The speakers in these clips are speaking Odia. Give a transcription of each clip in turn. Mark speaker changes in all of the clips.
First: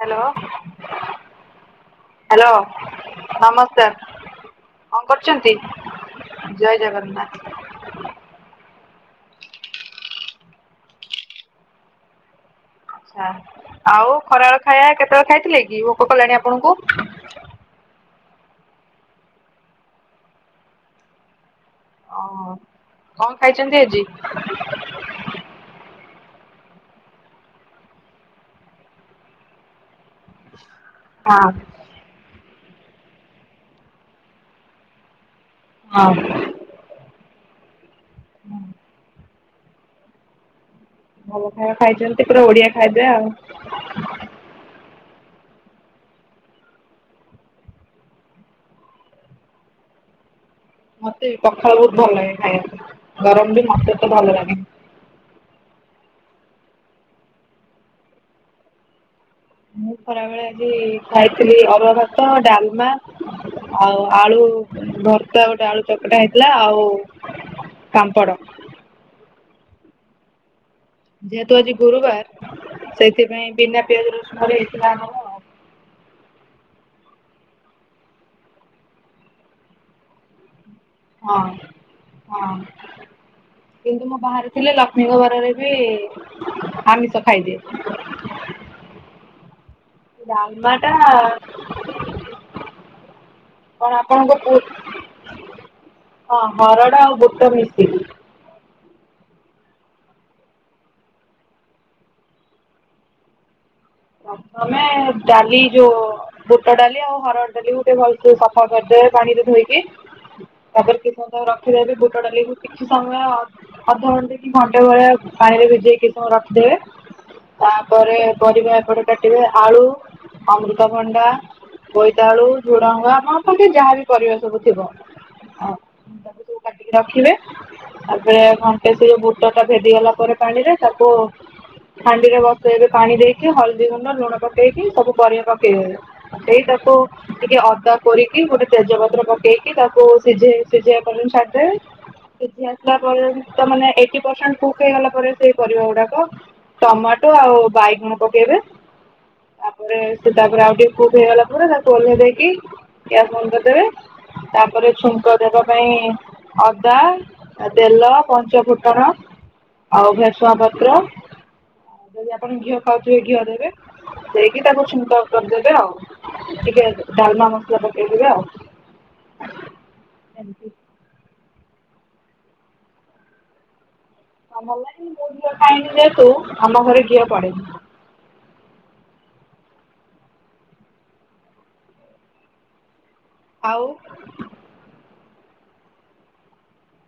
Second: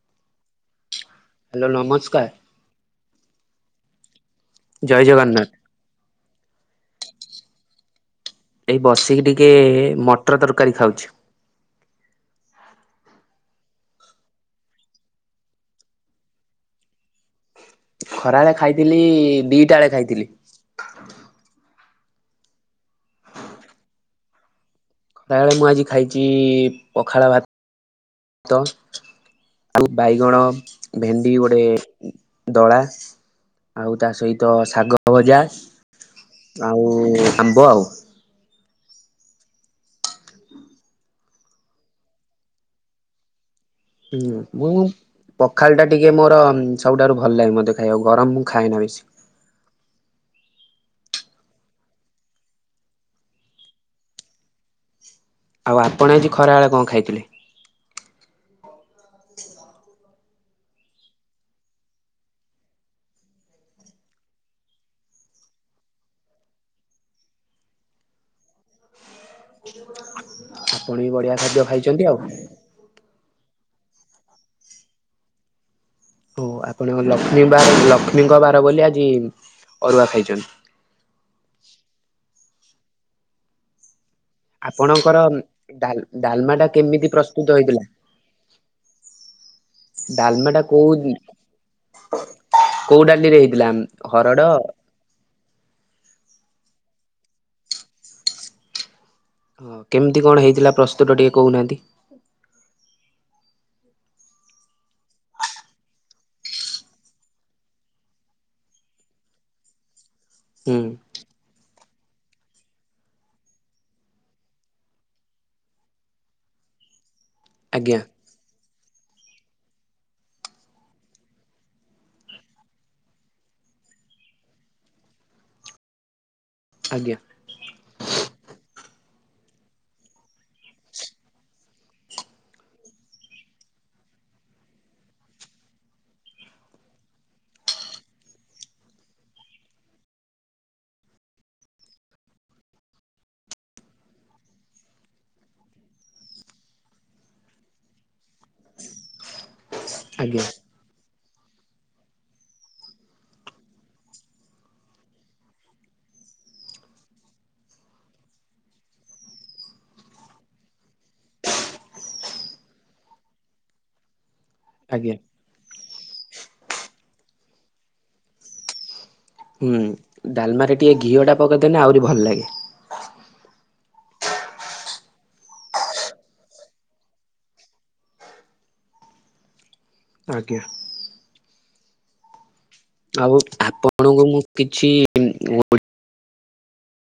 Speaker 1: ହେଲୋ।
Speaker 2: ହେଲୋ ନମସ୍କାର।
Speaker 1: ହ୍ୟାଲୋ ନମସ୍କାର
Speaker 2: ଜୟ
Speaker 1: କଣ
Speaker 2: ଜଗନ୍ନାଥ
Speaker 1: କରୁଛନ୍ତି? ଜୟ ଜଗନ୍ନାଥ।
Speaker 2: ଏଇ ବସିକି ଟିକେ ମଟର ତରକାରୀ ଖାଉଛି।
Speaker 1: ଆଃ। ଆଉ ଖରାବେଳ ଖାଇବା କେତେବେଳେ ଖାଇଥିଲେ କି ଭୋକ କଲାଣି ଆପଣଙ୍କୁ?
Speaker 2: ଖରାବେଳେ ଖାଇଥିଲି ଦିଟା ବେଳେ ଖାଇଥିଲି।
Speaker 1: ଓ କଣ ଖାଇଛନ୍ତି ଆଜି?
Speaker 2: ଖରାବେଳେ ମୁଁ ଆଜି ଖାଇଛି ପଖାଳ ଭାତ ତ। ଆଉ ବାଇଗଣ ଭେଣ୍ଡି
Speaker 1: ହଁ
Speaker 2: ଗୋଟେ ଦଳା, ଆଉ ତା ସହିତ ଶାଗ ଭଜା।
Speaker 1: ହଁ।
Speaker 2: ଆଉ ଆମ୍ବ ଆଉ।
Speaker 1: ଭଲ ଖାଇବା ଖାଇଛନ୍ତି ପୁରା ଓଡିଆ ଖାଦ୍ୟ ଆଉ।
Speaker 2: ହୁଁ ମୁଁ ପଖାଳ ଟା ଟିକେ ମୋର ସବୁଠାରୁ ଭଲ ଲାଗେ ମତେ ଖାଇବାକୁ। ଗରମ ମୁଁ ଖାଏନା ବେଶୀ।
Speaker 1: ମତେ ବି ପଖାଳ ବହୁତ ଭଲ ଲାଗେ ଖାଇବାକୁ। ଗରମ ବି ମତେ ତ ଭଲ ଲାଗେନି।
Speaker 2: ଆଉ ଆପଣ ଆଜି ଖରାବେେଳେ କଣ ଖାଇଥିଲେ? ହୁଁ। [unintelligible]
Speaker 1: ମୁଁ ଖରାବେଳେ ଆଜି ଖାଇଥିଲି ଅରୁଆ ଭାତ, ଡାଲମା ଆଉ ଆଳୁ ଭରତା, ଗୋଟେ ଆଳୁ ଚକଟା ହେଇଥିଲା। ଆଉ ପାମ୍ପଡ।
Speaker 2: ଆପଣ ବି ବଢିଆ
Speaker 1: ଯେହେତୁ
Speaker 2: ଖାଦ୍ୟ
Speaker 1: ଆଜି
Speaker 2: ଖାଇଛନ୍ତି
Speaker 1: ଗୁରୁବାର
Speaker 2: ଆଉ।
Speaker 1: ସେଇଥିପାଇଁ ବିନା ପିଆଜ ରସୁଣ ରେ ହେଇଥିଲା ଆମର। ଆଉ।
Speaker 2: ହଉ ଆପଣଙ୍କ ଲକ୍ଷ୍ମୀ ବାର ଲକ୍ଷ୍ମୀଙ୍କ ବାର ବୋଲି ଆଜି ଅରୁଆ ଖାଇଛନ୍ତି।
Speaker 1: ହଁ ହଁ କିନ୍ତୁ ମୁଁ ବାହାରେ [unintelligible] ଥିଲେ
Speaker 2: ଆପଣଙ୍କର
Speaker 1: ଲକ୍ଷ୍ମୀଙ୍କ ବାରରେ ରେ
Speaker 2: ଡାଲ ଡାଲମା ଟା
Speaker 1: ବି
Speaker 2: କେମିତି
Speaker 1: ଆମିଷ
Speaker 2: ପ୍ରସ୍ତୁତ
Speaker 1: ଖାଇଦିଏ।
Speaker 2: ହେଇଥିଲା? ଡାଲମା ଟା କୋଉ କୋଉ ଡାଲିରେ ହେଇଥିଲା
Speaker 1: କଣ ଆପଣଙ୍କ
Speaker 2: ହରଡ?
Speaker 1: ପୁ ହଁ, ହରଡ ଆଉ ବୁଟ ମିସିକି।
Speaker 2: ହଁ, କେମିତି କଣ ହେଇଥିଲା ପ୍ରସ୍ତୁତ ଟିକେ କହୁନାହାନ୍ତି?
Speaker 1: ପ୍ରଥମେ ଡାଲି ଯୋଉ ବୁଟ ଡାଲି ଆଉ ହରଡ ଡାଲିକୁ ଟିକେ ଭଲସେ ସଫା କରିଦେବେ ପାଣିରେ ଧୋଇକି
Speaker 2: ହୁଁ
Speaker 1: ତାପରେ କିଛି ସମୟ ରଖିଦେବେ ବୁଟ ଡାଲିକୁ କିଛି ସମୟ ଅଧଘଣ୍ଟା କି ଘଣ୍ଟେ ଭଳିଆ ପାଣିରେ ଭିଜେଇକି ସବୁ ରଖିଦେବେ।
Speaker 2: ଆଜ୍ଞା
Speaker 1: ତାପରେ ପରିବା ଏପଟେ କାଟିବେ ଆଳୁ ଅମୃତଭଣ୍ଡା ବୋଇତାଳୁ, ଝୁଡଙ୍ଗ ଆମ ପାଖରେ ଯାହାବି ପରିବା ସବୁ ଥିବ ଆ ତାକୁ ସବୁ କାଟିକି
Speaker 2: ଆଜ୍ଞା
Speaker 1: ରଖିବେ ତାପରେ ଘଣ୍ଟେ ସେ ବୁଟ ଟା ଭେଦିଗଲା ପରେ ପାଣିରେ ତାକୁ ହାଣ୍ଡିରେ ବସେଇବେ ପାଣି ଦେଇକି। ହଳଦୀ ଗୁଣ୍ଡ ଲୁଣ ପକେଇକି ସବୁ ପରିବା ପକେଇଦେବେ। ସେଇଟାକୁ ଟିକେ ଅଦା କୋରିକି, ଗୋଟେ ତେଜପତ୍ର ପକେଇକି ତାକୁ ସିଝେଇ ସିଝେଇବା ପଯ୍ୟନ୍ତ ଛାଡ଼ିଦେବେ। ସିଝି ଆସିଲା ପରେ ତ ମାନେ ଏଇଟି ପରସେଣ୍ଟ କୁକ୍ ହେଇଗଲା ପରେ ସେଇ ପରିବା ଗୁଡାକ ଟମାଟୋ ଆଉ ବାଇଗଣ ପକେଇବେ। ତାପରେ ସେ
Speaker 2: ଆଜ୍ଞା
Speaker 1: ତାପରେ ଆଉ ଟିକେ କୁକ୍ ହେଇଗଲା ପରେ ତାକୁ ଓହ୍ଲେଇ ଦେଇକି ଗ୍ୟାସ ବନ୍ଦ କରିଦେବେ। ତାପରେ ଛୁଙ୍କ ଦେବା ପାଇଁ ଅଦା ତେଲ, ପଞ୍ଚ ଫୁଟଣ, ଆଉ ଭରସୁଙ୍ଗ ପତ୍ର ଯଦି ଆପଣ ଘିଅ ଖାଉଥିବେ ଘିଅରେ ଦେଇକି ତାକୁ
Speaker 2: ଆଜ୍ଞା
Speaker 1: ଛୁଙ୍କ କରିଦେବେ ଆଉ। ଟିକେ ଡାଲମା ମସଲା ପକେଇଦବେ ଆଉ।
Speaker 2: ହୁଁ। ଡାଲମା
Speaker 1: ଏମିତି
Speaker 2: ରେ ଟିକେ ଘିଅଟା ପକେଇଦେଲେ ଆହୁରି ଭଲ ଲାଗେ।
Speaker 1: ମଲଁ ମୋ ଘିଅ ଖାଇନି ଯେହେତୁ ଆମ ଘରେ ଘିଅ ପଡେନି।
Speaker 2: ଆଜ୍ଞା। ଆଉ ଆପଣଙ୍କୁ ମୁଁ କିଛି [unintelligible]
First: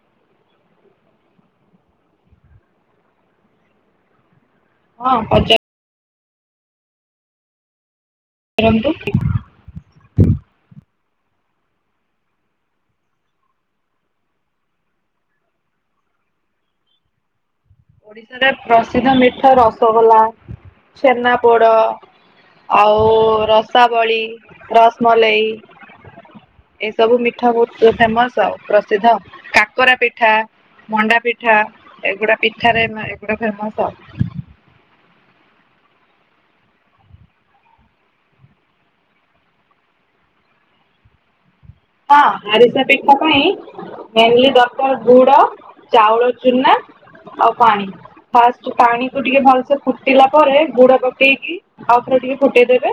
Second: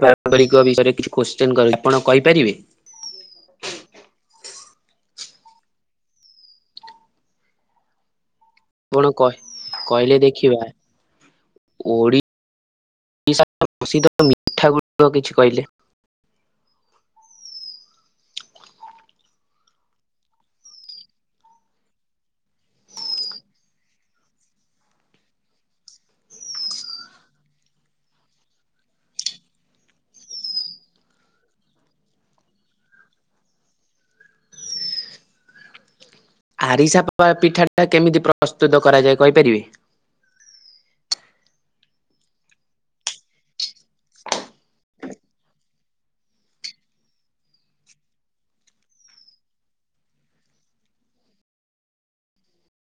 Speaker 2: ପାରମ୍ପରିକ ବିଷୟରେ କିଛି କୋଶ୍ଚିନ କରିବି ଆପଣ କହିପାରିବେ?
Speaker 1: ହଁ ପଚାର ପଚାରନ୍ତୁ
Speaker 2: ଆପଣ କହ କହିଲେ ଦେଖିବା ଓଡ଼ିଶା ପ୍ରସିଦ୍ଧ ମିଠା ଗୁଡିକ କିଛି କହିଲେ?
Speaker 1: ଓଡ଼ିଶାରେ ପ୍ରସିଦ୍ଧ ମିଠା ରସଗୋଲା ଛେନାପୋଡ଼। ଆଉ ରସାବଳି ରସମଲେଇ ଏସବୁ ମିଠା ବହୁତ ଫେମସ ଆଉ ପ୍ରସିଦ୍ଧ କାକରା ପିଠା। ମଣ୍ଡା ପିଠା ଏଗୁଡା ପିଠାରେ ଏଗୁଡା ଫେମସ।
Speaker 2: ଆରିସା ପିଠାଟା କେମିତି ପ୍ରସ୍ତୁତ କରାଯାଏ କହିପାରିବେ।
Speaker 1: ହଁ ଆରିସା ପିଠା ପାଇଁ ମେନଲି ଦରକାର ଗୁଡ ଚାଉଳ ଚୁନା ଆଉ ପାଣି। ଫାଷ୍ଟ ପାଣିକୁୁ ଟିକେ ଭଲସେ ଫୁଟିଲା ପରେ ଗୁଡ ପକେଇକି। ଆଉ ଥରେ ଟିକେ ଫୁଟେଇଦେବେ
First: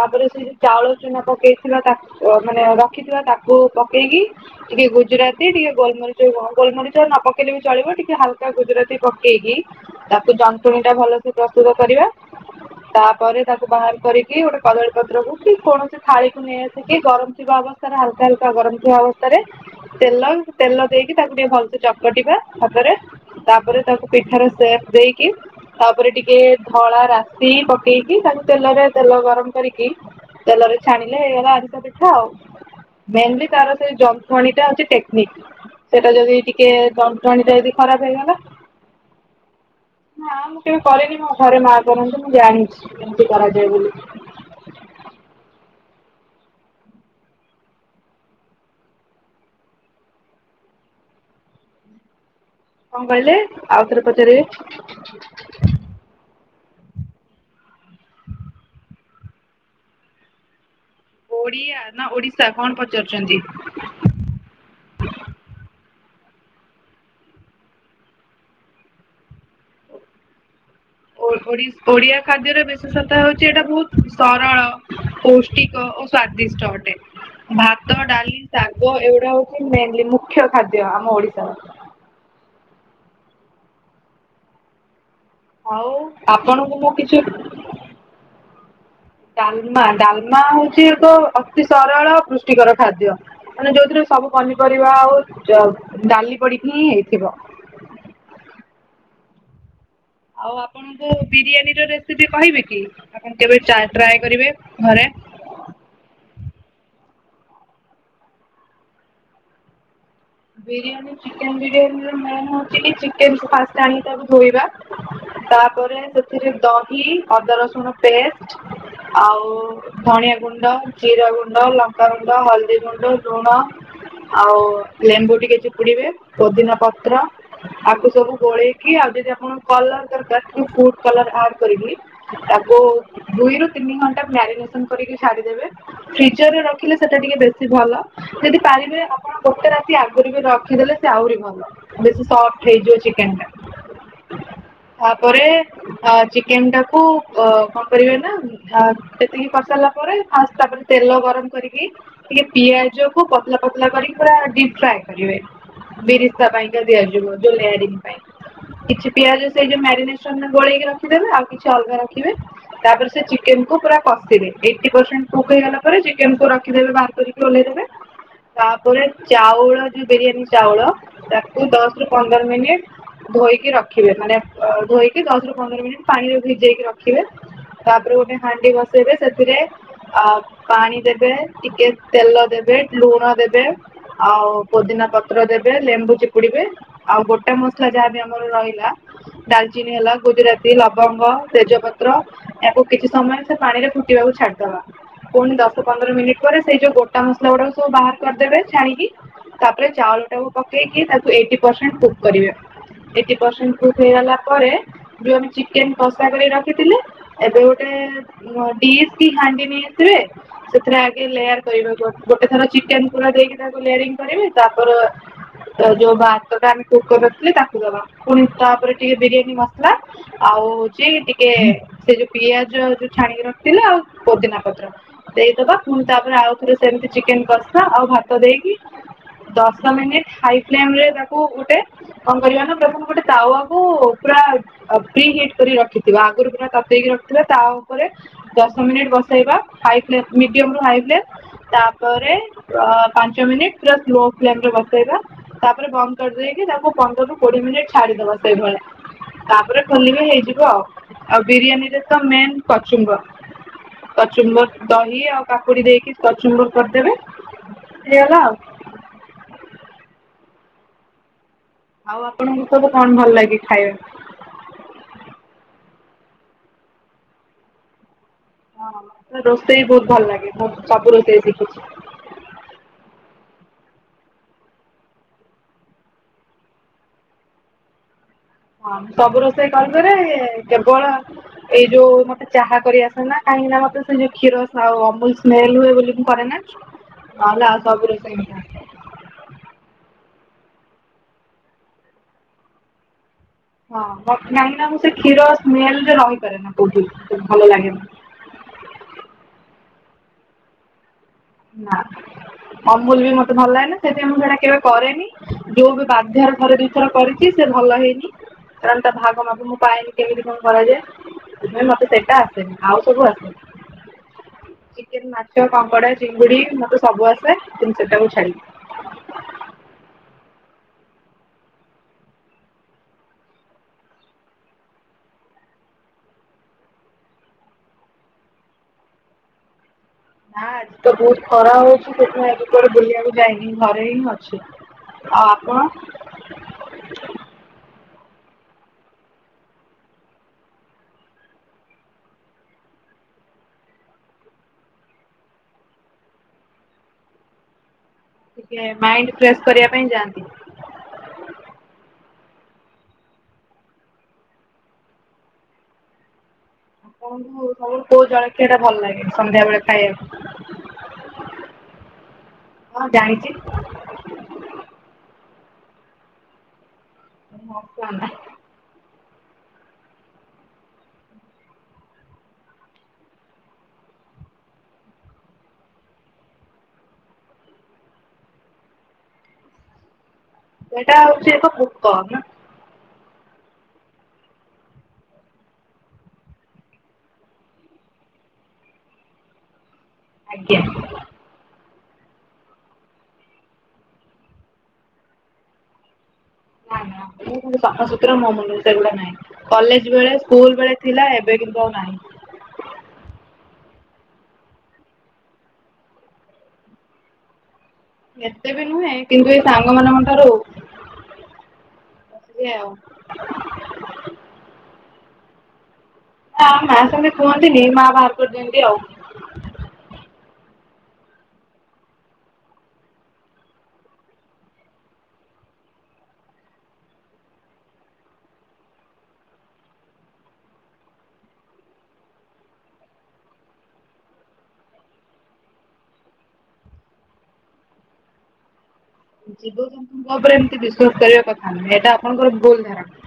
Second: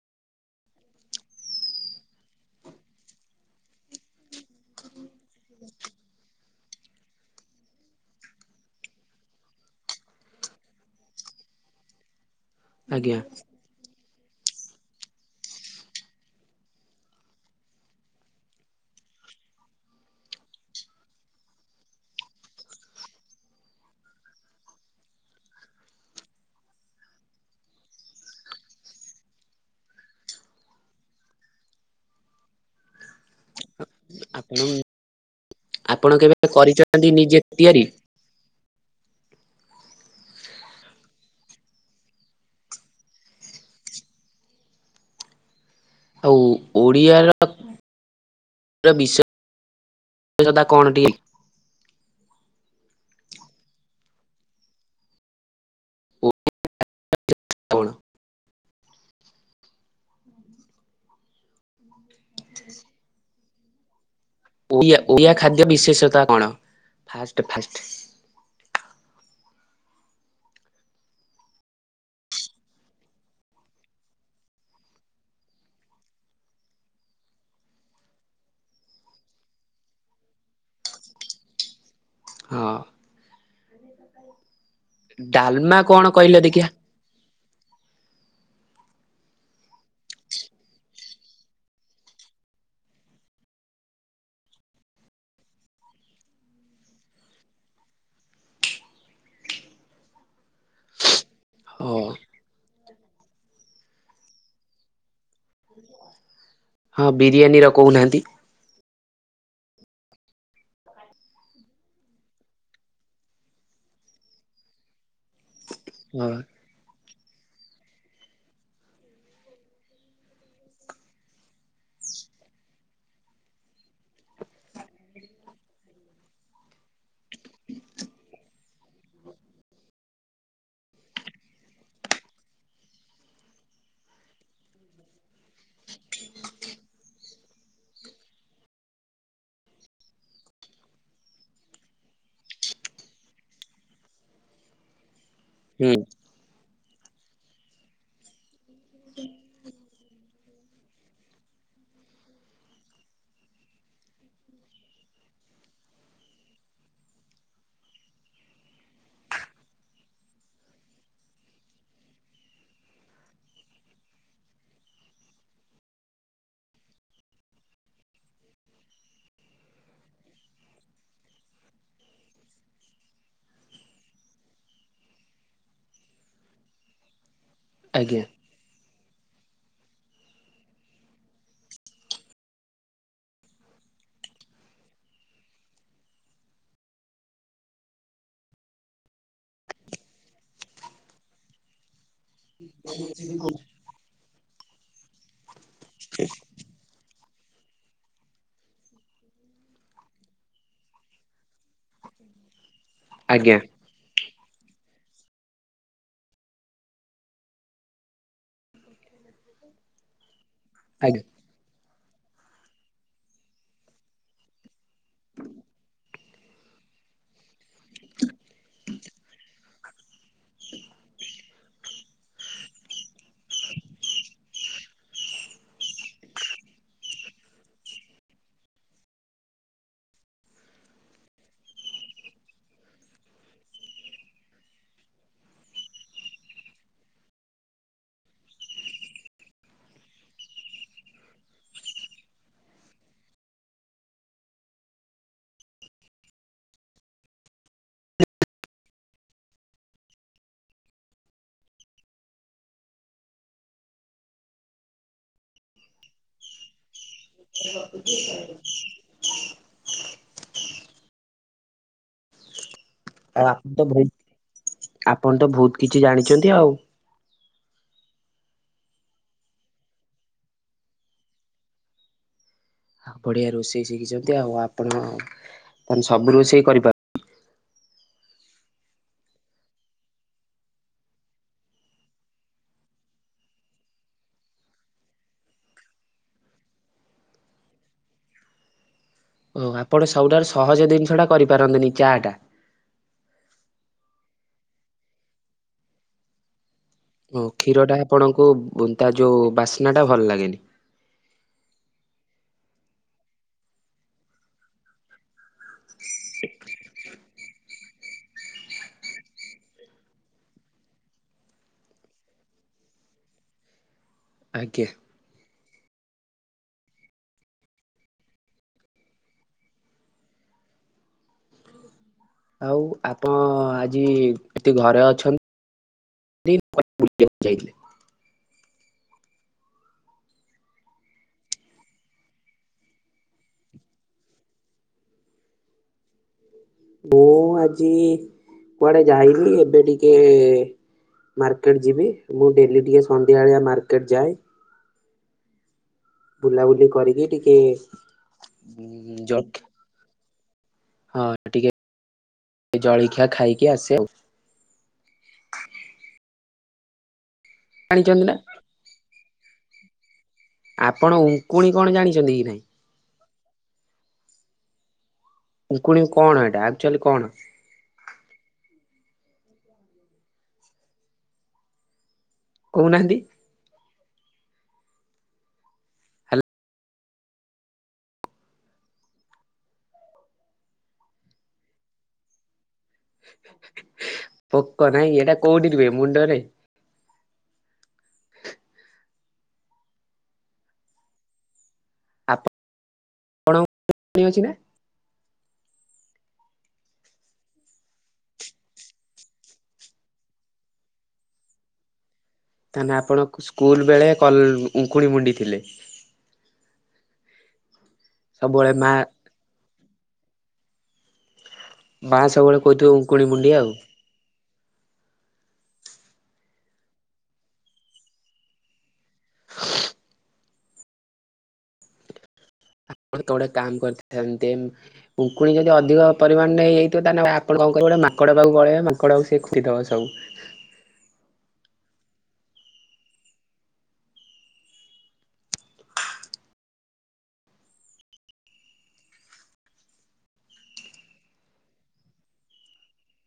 Speaker 1: ତାପରେ ସେ ଯୋଉ ଚାଉଳ ଚୁନା ପକେଇଥିଲା ତାକୁ ମାନେ ରଖିଥିବା ତାକୁ ପକେଇକି। ଟିକେ ଗୁଜୁରାତି ଟିକେ ଗୋଲମରିଚ କଣ ଗୋଲମରିଚ ନ ପକେଇଲେ ବି ଚଳିବ ଟିକେ ହାଲକା ଗୁଜୁରାତି ପକେଇକି। ତାକୁ ଯନ୍ତୁଣୀ ଟା ଭଲସ ପ୍ରସ୍ତୁତ କରିବା
Speaker 2: ଆଜ୍ଞା
Speaker 1: ତାପରେ ତାକୁ ବାହାର କରିକି ଗୋଟେ କଦଳୀ ପତ୍ରକୁ କି କୌଣସି ଥାଳିକୁ ନେଇ ଆସିକି ଗରମ ଥିବା ଅବସ୍ ହଲକା ହଲକା ଗରମ ଥିବା ଅବସ୍ଥାରେ ତେଲ ତେଲ ଦେଇକି ତାକୁ ଟିକେ ଭଲସ ଚକଟିବା ହାତରେ ତାପରେ ତାକୁ ପିଠାର ସେପ ଦେଇକି ତାପରେ ଟିକେ ଧଳା ରାଶି ପକେଇକି ତାକୁ ତେଲରେ ତେଲ ଗରମ କରିକି ତେଲରେ ଛାଣିଲେ ଏଇଗଲା ଅଧିକା ପିଠା ଆଉ। ମେନ୍ଲି ତାର ସେ
Speaker 2: ଆପଣ
Speaker 1: ଯନ୍ତ୍ରଣୀଟା ହଉଛି ଟେକ୍ନିକ୍।
Speaker 2: ଆପଣ
Speaker 1: ସେଇଟା ଯଦି
Speaker 2: କେବେ
Speaker 1: ଟିକେ
Speaker 2: କରିଛନ୍ତି ନିଜେ
Speaker 1: ଯନ୍ତ୍ରଣୀ ଟା ଯଦି
Speaker 2: ତିଆରି?
Speaker 1: ଖରାପ ହେଇଗଲା। ନା ମୁଁ କେବେ କରେନି ମୋ ଘରେ ମା କରନ୍ତୁ ମୁଁ ଜାଣିଛି କେମିତି କରାଯାଏ ବୋଲି।
Speaker 2: ଆଉ ଓଡ଼ିଆର [unintelligible] ବିଷୟ କଣ ଦିଏ।
Speaker 1: କଣ କହିଲେ ଆଉ ଥରେ ପଚାରିବେ
Speaker 2: [unintelligible]
Speaker 1: ଓଡିଆ ନା ଓଡିଶା କଣ ପଚାରୁଛନ୍ତି?
Speaker 2: ଓଆ ଓଆ ଖାଦ୍ୟ ବିଶେଷତା କଣ ଫା ଫଷ୍ଟ
Speaker 1: ଓଡିଆ ଖାଦ୍ୟର ବିଶେଷତା ହଉଛି ଏଇଟା ବହୁତ ସରଳ ପୌଷ୍ଟିକ ଓ ସ୍ଵାଦିଷ୍ଟ ଅଟେ। ଭାତ ଡାଲି ଶାଗ ଏଗୁଡା ହଉଛି ମେନଲି ମୁଖ୍ୟ ଖାଦ୍ୟ ଆମ ଓଡିଶାର।
Speaker 2: ହଁ। ଆ
Speaker 1: ଆଉ ଆପଣଙ୍କୁ ମୁଁ କିଛି ଡାଲମା ଡାଲମା ହଉଛି ଏକ ଅତି ସରଳ ପୃଷ୍ଟିକର ଖାଦ୍ୟ। ମାନେ ଯୋଉଥିରେ ସବୁ ପନିପରିବା ଆଉ ଡାଲି ପଡିକି ହିଁ ହେଇଥିବ। ଆଉ ଆପଣଙ୍କୁ ବିରିୟାନୀ ର
Speaker 2: ହଁ
Speaker 1: ରେସିପି କହିବେ କି ଆପଣ କେବେ ଟ୍ରାଏ କରିବେ ଘରେ।
Speaker 2: ହଁ ବିରିୟାନୀର କହୁନାହାଁନ୍ତି।
Speaker 1: ବିରିୟାନୀ ଚିକେନ ବିରିୟାନୀ ର ମ ହଉଛି ଚିକେନକୁ ପାଷ୍ଟ ଆଣି ତାକୁ ଧୋଇବା। ତାପରେ
Speaker 2: ହଁ
Speaker 1: ସେଥିରେ ଦହି, ଅଦା ରସୁଣ ପେଷ୍ଟ, ଆଉ ଧଣିଆ ଗୁଣ୍ଡ, ଜିରା ଗୁଣ୍ଡ, ଲଙ୍କା ଗୁଣ୍ଡ, ହଳଦୀ ଗୁଣ୍ଡ, ଲୁଣ ଆଉ ଲେମ୍ବୁ ଟିକେ ଚିପୁଡିବେ, ପୋଦିନା ପତ୍ର ଆକୁ ସବୁ ଗୋଳେଇକି ଆଉ ଯଦି ଆପଣଙ୍କୁ କଲର ଦରକାର ତେବେ ଫୁଡ କଲର ଆଡ କରିକି ତାକୁ ଦୁଇରୁୁ ତିନି ଘଣ୍ଟା ମ୍ୟାରିନେସନ କରିକି ଛାଡିଦେବେ। ଫ୍ରିଜରରେ ରଖିଲେ ସେଟା ଟିକେ ବେଶୀ ଭଲ, ଯଦି ପାରିବେ ଆପଣ ଗୋଟେ ରାତି ଆଗରୁ ବି ରଖିଦେଲେ ସେ ଆହୁରି ଭଲ ବେଶୀ ସଫ୍ଟ ହେଇଯିବ ଚିକେନ ଟା, ତାପରେ
Speaker 2: ହୁଁ
Speaker 1: ଚିକେନ ଟାକୁ ଅ କଣ କରିବେ ନା ଆଉ ସେତିକି କରିସାରିଲା ପରେ, ତାପରେ ତେଲ ଗରମ କରିକି ଟିକେ ପିଆଜ କୁ ପତଳା, ପତଲା କରିକି ପୁରା ଡିପ୍ ଫ୍ରାଏ କରିବେ। ବିରିସ୍ତା ପାଇଁକା ଦିଆଯିବ, ମ୍ୟାରିଙ୍ଗ ପାଇଁ। କିଛି ପିଆଜ ସେଇ ଯୋଉ ମ୍ୟାରିନେସନ ଗୋଳେଇକି ରଖିଦେବେ, ଆଉ କିଛି ଅଲଗା ରଖିବେ, ତାପରେ ସେ ଚିକେନ କୁ ପୁରା କଷିବେ, ଏଇଟି ପର୍ସେଣ୍ଟ କୁକ ହେଇଗଲା ପରେ ଚିକେନ କୁ ରଖିଦେବେ ବାହାର କରିକି। [unintelligible] ରୁ ଓହ୍ଲେଇ ଦେବେ ତାପରେ ଚାଉଳ ଯୋଉ ବିରିୟାନୀ ଚାଉଳ ତାକୁ ଦଶରୁ ପନ୍ଦର ମିନିଟ୍ ଧୋଇକି ରଖିବେ ମାନେ ଅଁ, ଧୋଇକି ଦଶ ରୁ ପନ୍ଦର ମିନିଟ ପାଣିରେ ଭିଜେଇକି ରଖିବେ ତାପରେ
Speaker 2: ଆଜ୍ଞା
Speaker 1: ଗୋଟେ ହାଣ୍ଡି ବସେଇବେ ସେଥିରେ ଆ ପାଣି ଦେବେ ଟିକେ ତେଲ ଦେବେ, ଲୁଣ ଦେବେ ଆଉ ପୋଦିନା ପତ୍ର ଦେବେ, ଲେମ୍ବୁ ଚୁପୁଡିବେ ଆଉ ଗୋଟା ମସଲା ଯାହାବି ଆମର ରହିଲା ଡାଲଚିନି ହେଲା, ଗୁଜୁରାତି, ଲବଙ୍ଗ, ତେଜପତ୍ର ୟାକୁ କିଛି ସମୟରେ ସେ ପାଣି ରେ ଫୁଟିବାକୁ ଛାଡିଦବା। ପୁଣି ଦଶ ପନ୍ଦର ମିନିଟ୍ ପରେ ସେଇ ଯୋଉ ଗୋଟା ମସଲା ଗୁଡାକ ସବୁ ବାହାର କରିଦେବେ ଛାଣିକି ତାପରେ ଚାଉଳ ଟାକୁ ପକେଇକି ତାକୁ ଏଇଟି ପର୍ସେଣ୍ଟ କୁକ୍ କରିବେ। ଏଇଟି
Speaker 2: ଆଜ୍ଞା।
Speaker 1: ପର୍ସେଣ୍ଟ କୁକ୍ ହେଇଗଲା ପରେ ଯୋଉ ଆମେ ଚିକେନ କଷା କରିକି ରଖିଥିଲେ ଏବେ ଗୋଟେ ଡିସ୍ କି ହାଣ୍ଡି ନେଇ ଆସିବେ ସେଥିରେ ଆଗେ
Speaker 2: ଆଜ୍ଞା
Speaker 1: ଲେୟାର କରିବାକୁ ଅଛି। ଗୋଟେ ଥର ଚିକେନ ପୁରା ଦେଇକି ତାକୁ ଲେୟାରିଂ କରିବେ, ତାପର ଯୋଉ ଯୋଉ ଭା ତ ଟା ଆମେ କୁକ୍ କରି ରଖିଥିଲେ ତାକୁ ଦବା, ପୁଣି ତାପରେ ଟିକେ ବିରିୟାନୀ ମସଲା ଆଉ ହଉଛି ଟିକେ ସେ ଯୋଉ ପିଆଜ ଯୋଉ ଛାଣିକି ରଖିଥିଲେ ଆଉ ପୋଦିନା ପତ୍ର। ଦେଇଦବା ଫୁଣି ତାପରେ ଆଉ ଥରେ ସେମିତି ଚିକେନ କଷା ଆଉ ଭାତ ଦେଇକି ଦଶ ମିନିଟ ହାଇ ଫ୍ଲେମରେ ତାକୁ ଗୋଟେ କଣ କରିବା ନା ପ୍ରଥମ ଗୋଟେ ତାୱାକୁ ପୁରା ପ୍ରିହିିଟ୍ କରିକି ରଖିଥିବା ଆଗରୁ ପୁରା ତତେଇକି ରଖିଥିବା ତା ଉପରେ ଦଶ ମିନିଟ ବସେଇବା ହାଇ ଫ୍ଲେମ ମିଡିୟମ ରୁ ହାଇ ଫ୍ଲେମ, ତାପରେ ଆଁ ପାଞ୍ଚ ମିନିଟ୍ ପୁରା ସ୍ଲୋ ଫ୍ଲେମ ରେ ବସେଇବା ତାପରେ ବନ୍ଦ କରିଦେଇକି ତାକୁ ପନ୍ଦରରୁୁ କୋଡିଏ ମିନିଟ ଛାଡିଦବା ସେଇଭଳିଆ। ତାପରେ ଖୋଲିବେ ହେଇଯିବ ଆଉ, ଆଉ ବିରିୟାନୀରେ ତ ମେନ୍ କଚୁମ୍ବର। କଚୁମ୍ବର, ଦହି ଆଉ କାକୁଡି ଦେଇକି କଚୁମ୍ବର କରିଦେବେ। ହେଇଗଲା ଆଉ
Speaker 2: [inaudible]
Speaker 1: ଆଉ ଆପଣଙ୍କୁ ସବୁ କଣ ଭଲ
Speaker 2: ଆଉ
Speaker 1: ଲାଗେ
Speaker 2: ଆପଣ ତ
Speaker 1: ଖାଇବା?
Speaker 2: ବହୁତ ଆପଣ ତ ବହୁତ କିଛି ଜାଣିଛନ୍ତି ଆଉ।
Speaker 1: ହଁ ରୋଷେଇ ବହୁତ୍ ଭଲ ଲାଗେ। ସବ ସବୁ ରୋଷେଇ ଶିଖିଛି।
Speaker 2: ବଢିଆ ରୋଷେଇ ଶିଖିଚନ୍ତି ଆଉ ଆପଣ ମାନେ ସବୁ ରୋଷେଇ କରିପାରୁ
Speaker 1: ହଁ ସବୁ ରୋଷେଇ କରିପାରେ କେବଳ ଏଇ ଯୋଉ ମତେ ଚାହା କରିଆସେନା କାହିଁକିନା ମତେ ସେ ଯୋଉ କ୍ଷୀର ଆଉ ଅମୁଲ ସ୍ମେଲ ହୁଏ ବୋଲି କରେନା। ନହେଲେ ଆଉ ସବୁ ରୋଷେଇ ଜଣା।
Speaker 2: ଓ ଆପଣ ସବୁଠାରୁ ସହଜ ଦିନିଷ ଟା କରିପାରନ୍ତିନି ଚାଟା।
Speaker 1: ହଁ କାଇଁକି ନା ମୁଁ ସେ କ୍ଷୀର ସ୍ମେଲରେ ରହିପାରେ ନା କୋଉଠି
Speaker 2: ଓ
Speaker 1: ଭଲ
Speaker 2: କ୍ଷୀର ଟା
Speaker 1: ଲାଗେନା।
Speaker 2: ଆପଣଙ୍କୁ ବୁନତା ଯୋଉ ବାସ୍ନା ଟା ଭଲ ଲାଗେନି।
Speaker 1: ନା ଅମୁଲ ବି ମତେ ଭଲ ଲାଗେନା ସେଥିପାଇଁ ମୁଁ ସେଟା କେବେ କରେନି। ଯୋଉ ବି ବାଧ୍ୟରେ ଥରେ ଦିଥର କରିଚି ସେ ଭଲ ହେଇନି କାରଣ ତା ଭାଗ ମାପ ମୁଁ ପାଏନି। କେମିତି କଣ କରାଯାଏ। ସେଇଥି ପାଇଁ ମତେ ସେଟା ଆସେନି ଆଉ ସବୁ ଆସେ।
Speaker 2: ଆଜ୍ଞା।
Speaker 1: ଚିକେନ ମାଛ କଙ୍ଗଡା ଚିଙ୍ଗୁଡି ମତେ ସବୁ ଆସେ। କିନ୍ତୁ ସେଟାକୁ ଛାଡ଼ିକି।
Speaker 2: ଆଉ ଆପଣ ଆଜି ଏଠି ଘରେ ଅଛନ୍ତି? [inaudible] ଯାଇଥିଲେ।
Speaker 1: ନା ଆଜି ତ ବହୁତୁ ଖରା ହୋଉଚି। ସେଥିପାଇଁ ଆଜି କୁଆଡେ ବୁଲିବାକୁ ଯାଇନି ଘରେ ହିଁ ଅଛି। ଆଉ ଆପଣ?
Speaker 2: ମୁଁ ଆଜି କୁଆଡେ ଯାଇନି ଏବେ ଟିକିଏ ମାର୍କେଟ ଯିବି। ମୁଁ ଡେଲି ଟିକିଏ ସନ୍ଧ୍ୟାବେଳିଆ ମାର୍କେଟ ଯାଏ। ବୁଲାବୁଲି କରିକି ଟିକିଏ
Speaker 1: ଟିକିଏ ମାଇଣ୍ଡି ଫ୍ରେଶ୍ କରିବା ପାଇଁ ଯାଆନ୍ତି।
Speaker 2: ହଁ ଟିକିଏ ଜଳଖିଆ ଖାଇକି ଆସେ ଆଉ।
Speaker 1: ଆପଣଙ୍କୁ କୋଉ
Speaker 2: ଜାଣିଛନ୍ତି
Speaker 1: କୋଉ
Speaker 2: ନା
Speaker 1: ଜଳଖିଆଟା ଭଲ ଲାଗେ ସନ୍ଧ୍ୟା ବେଳେ ଖାଇବାକୁ?
Speaker 2: ଆପଣ ଉଙ୍କୁଣି କଣ ଜାଣିଚନ୍ତି କି ନାଇଁ?
Speaker 1: ହଁ ଜାଣିଚି।
Speaker 2: ଉଙ୍କୁଣି କଣ ଏଇଟା? ଆକ୍ଚୁଆଲି କଣ?
Speaker 1: ମୋକ ନା। [inaudible]
Speaker 2: କହୁ ନାହାନ୍ତି?
Speaker 1: ସେଇଟା ହୋଉଚି ଏକ ପୁକ। ନା
Speaker 2: ପୋକ ନାଇଁ ଏଟା କୋଉଠି ରୁହେ? ମୁଣ୍ଡରେ?
Speaker 1: ଆଜ୍ଞା।
Speaker 2: ଆପଣଙ୍କ ମୁଣ୍ଡରେ ଉକୁଣି ଅଛି ନା?
Speaker 1: ନା ନା ମୁଁ ପୁଣିସଫାସୁତୁର ମୋ ମୁଣ୍ଡରେ ସେଗୁଡା ନାଇଁ। କଲେଜ ବେଳେ ସ୍କୁଲ ବେଳେ ଥିଲା ଏବେ କିନ୍ତୁ ଆଉ ନାହିଁ।
Speaker 2: ତାହାନେ ଆପଣ ସ୍କୁଲ ବେଳେ କ ଉଙ୍କୁଣି ମୁଣ୍ଡି ଥିଲେ? ସବୁବେଳେ
Speaker 1: ଏତେ ବି
Speaker 2: ମା
Speaker 1: ନୁହେଁ କିନ୍ତୁ ଏଇ ସାଙ୍ଗ ମାନଙ୍କ ଠାରୁ
Speaker 2: ମା ସବୁବେଳେ
Speaker 1: ଇଏ ଆଉ
Speaker 2: କହୁଥୁବେ ଉଙ୍କୁଣି ମୁୁଣ୍ଡିଆ ଆଉ।
Speaker 1: ହଁ ମା ସେମିତି କୁହନ୍ତିନି ମା ବାହାର କରିଦିଅନ୍ତି ଆଉ।
Speaker 2: [inaudible] ମୋତେ ଗୋଟେ କାମ କରିଥାନ୍ତିମ୍। ଉଙ୍କୁଣି ଯଦି ଅଧିକ ପରିମାଣରେ ହେଇଯାଇଥିବେ ତାହେନେ ଆପଣ କଣ କରିବେ ଗୋଟେ ମାଙ୍କଡ଼ ପାଖକୁ ପଳେଇବେ। ମାଙ୍କଡ଼କୁ ସେ ଖୁଣ୍ଟିଦବ ସବୁ।
Speaker 1: ଜୀବଜନ୍ତୁଙ୍କ ଉପରେ ଏମିତି ବିଶ୍ୱାସ କରିବା କଥା ନୁହଁ। ଏଇଟା ଆପଣଙ୍କର ଭୁଲ ଧାରଣା।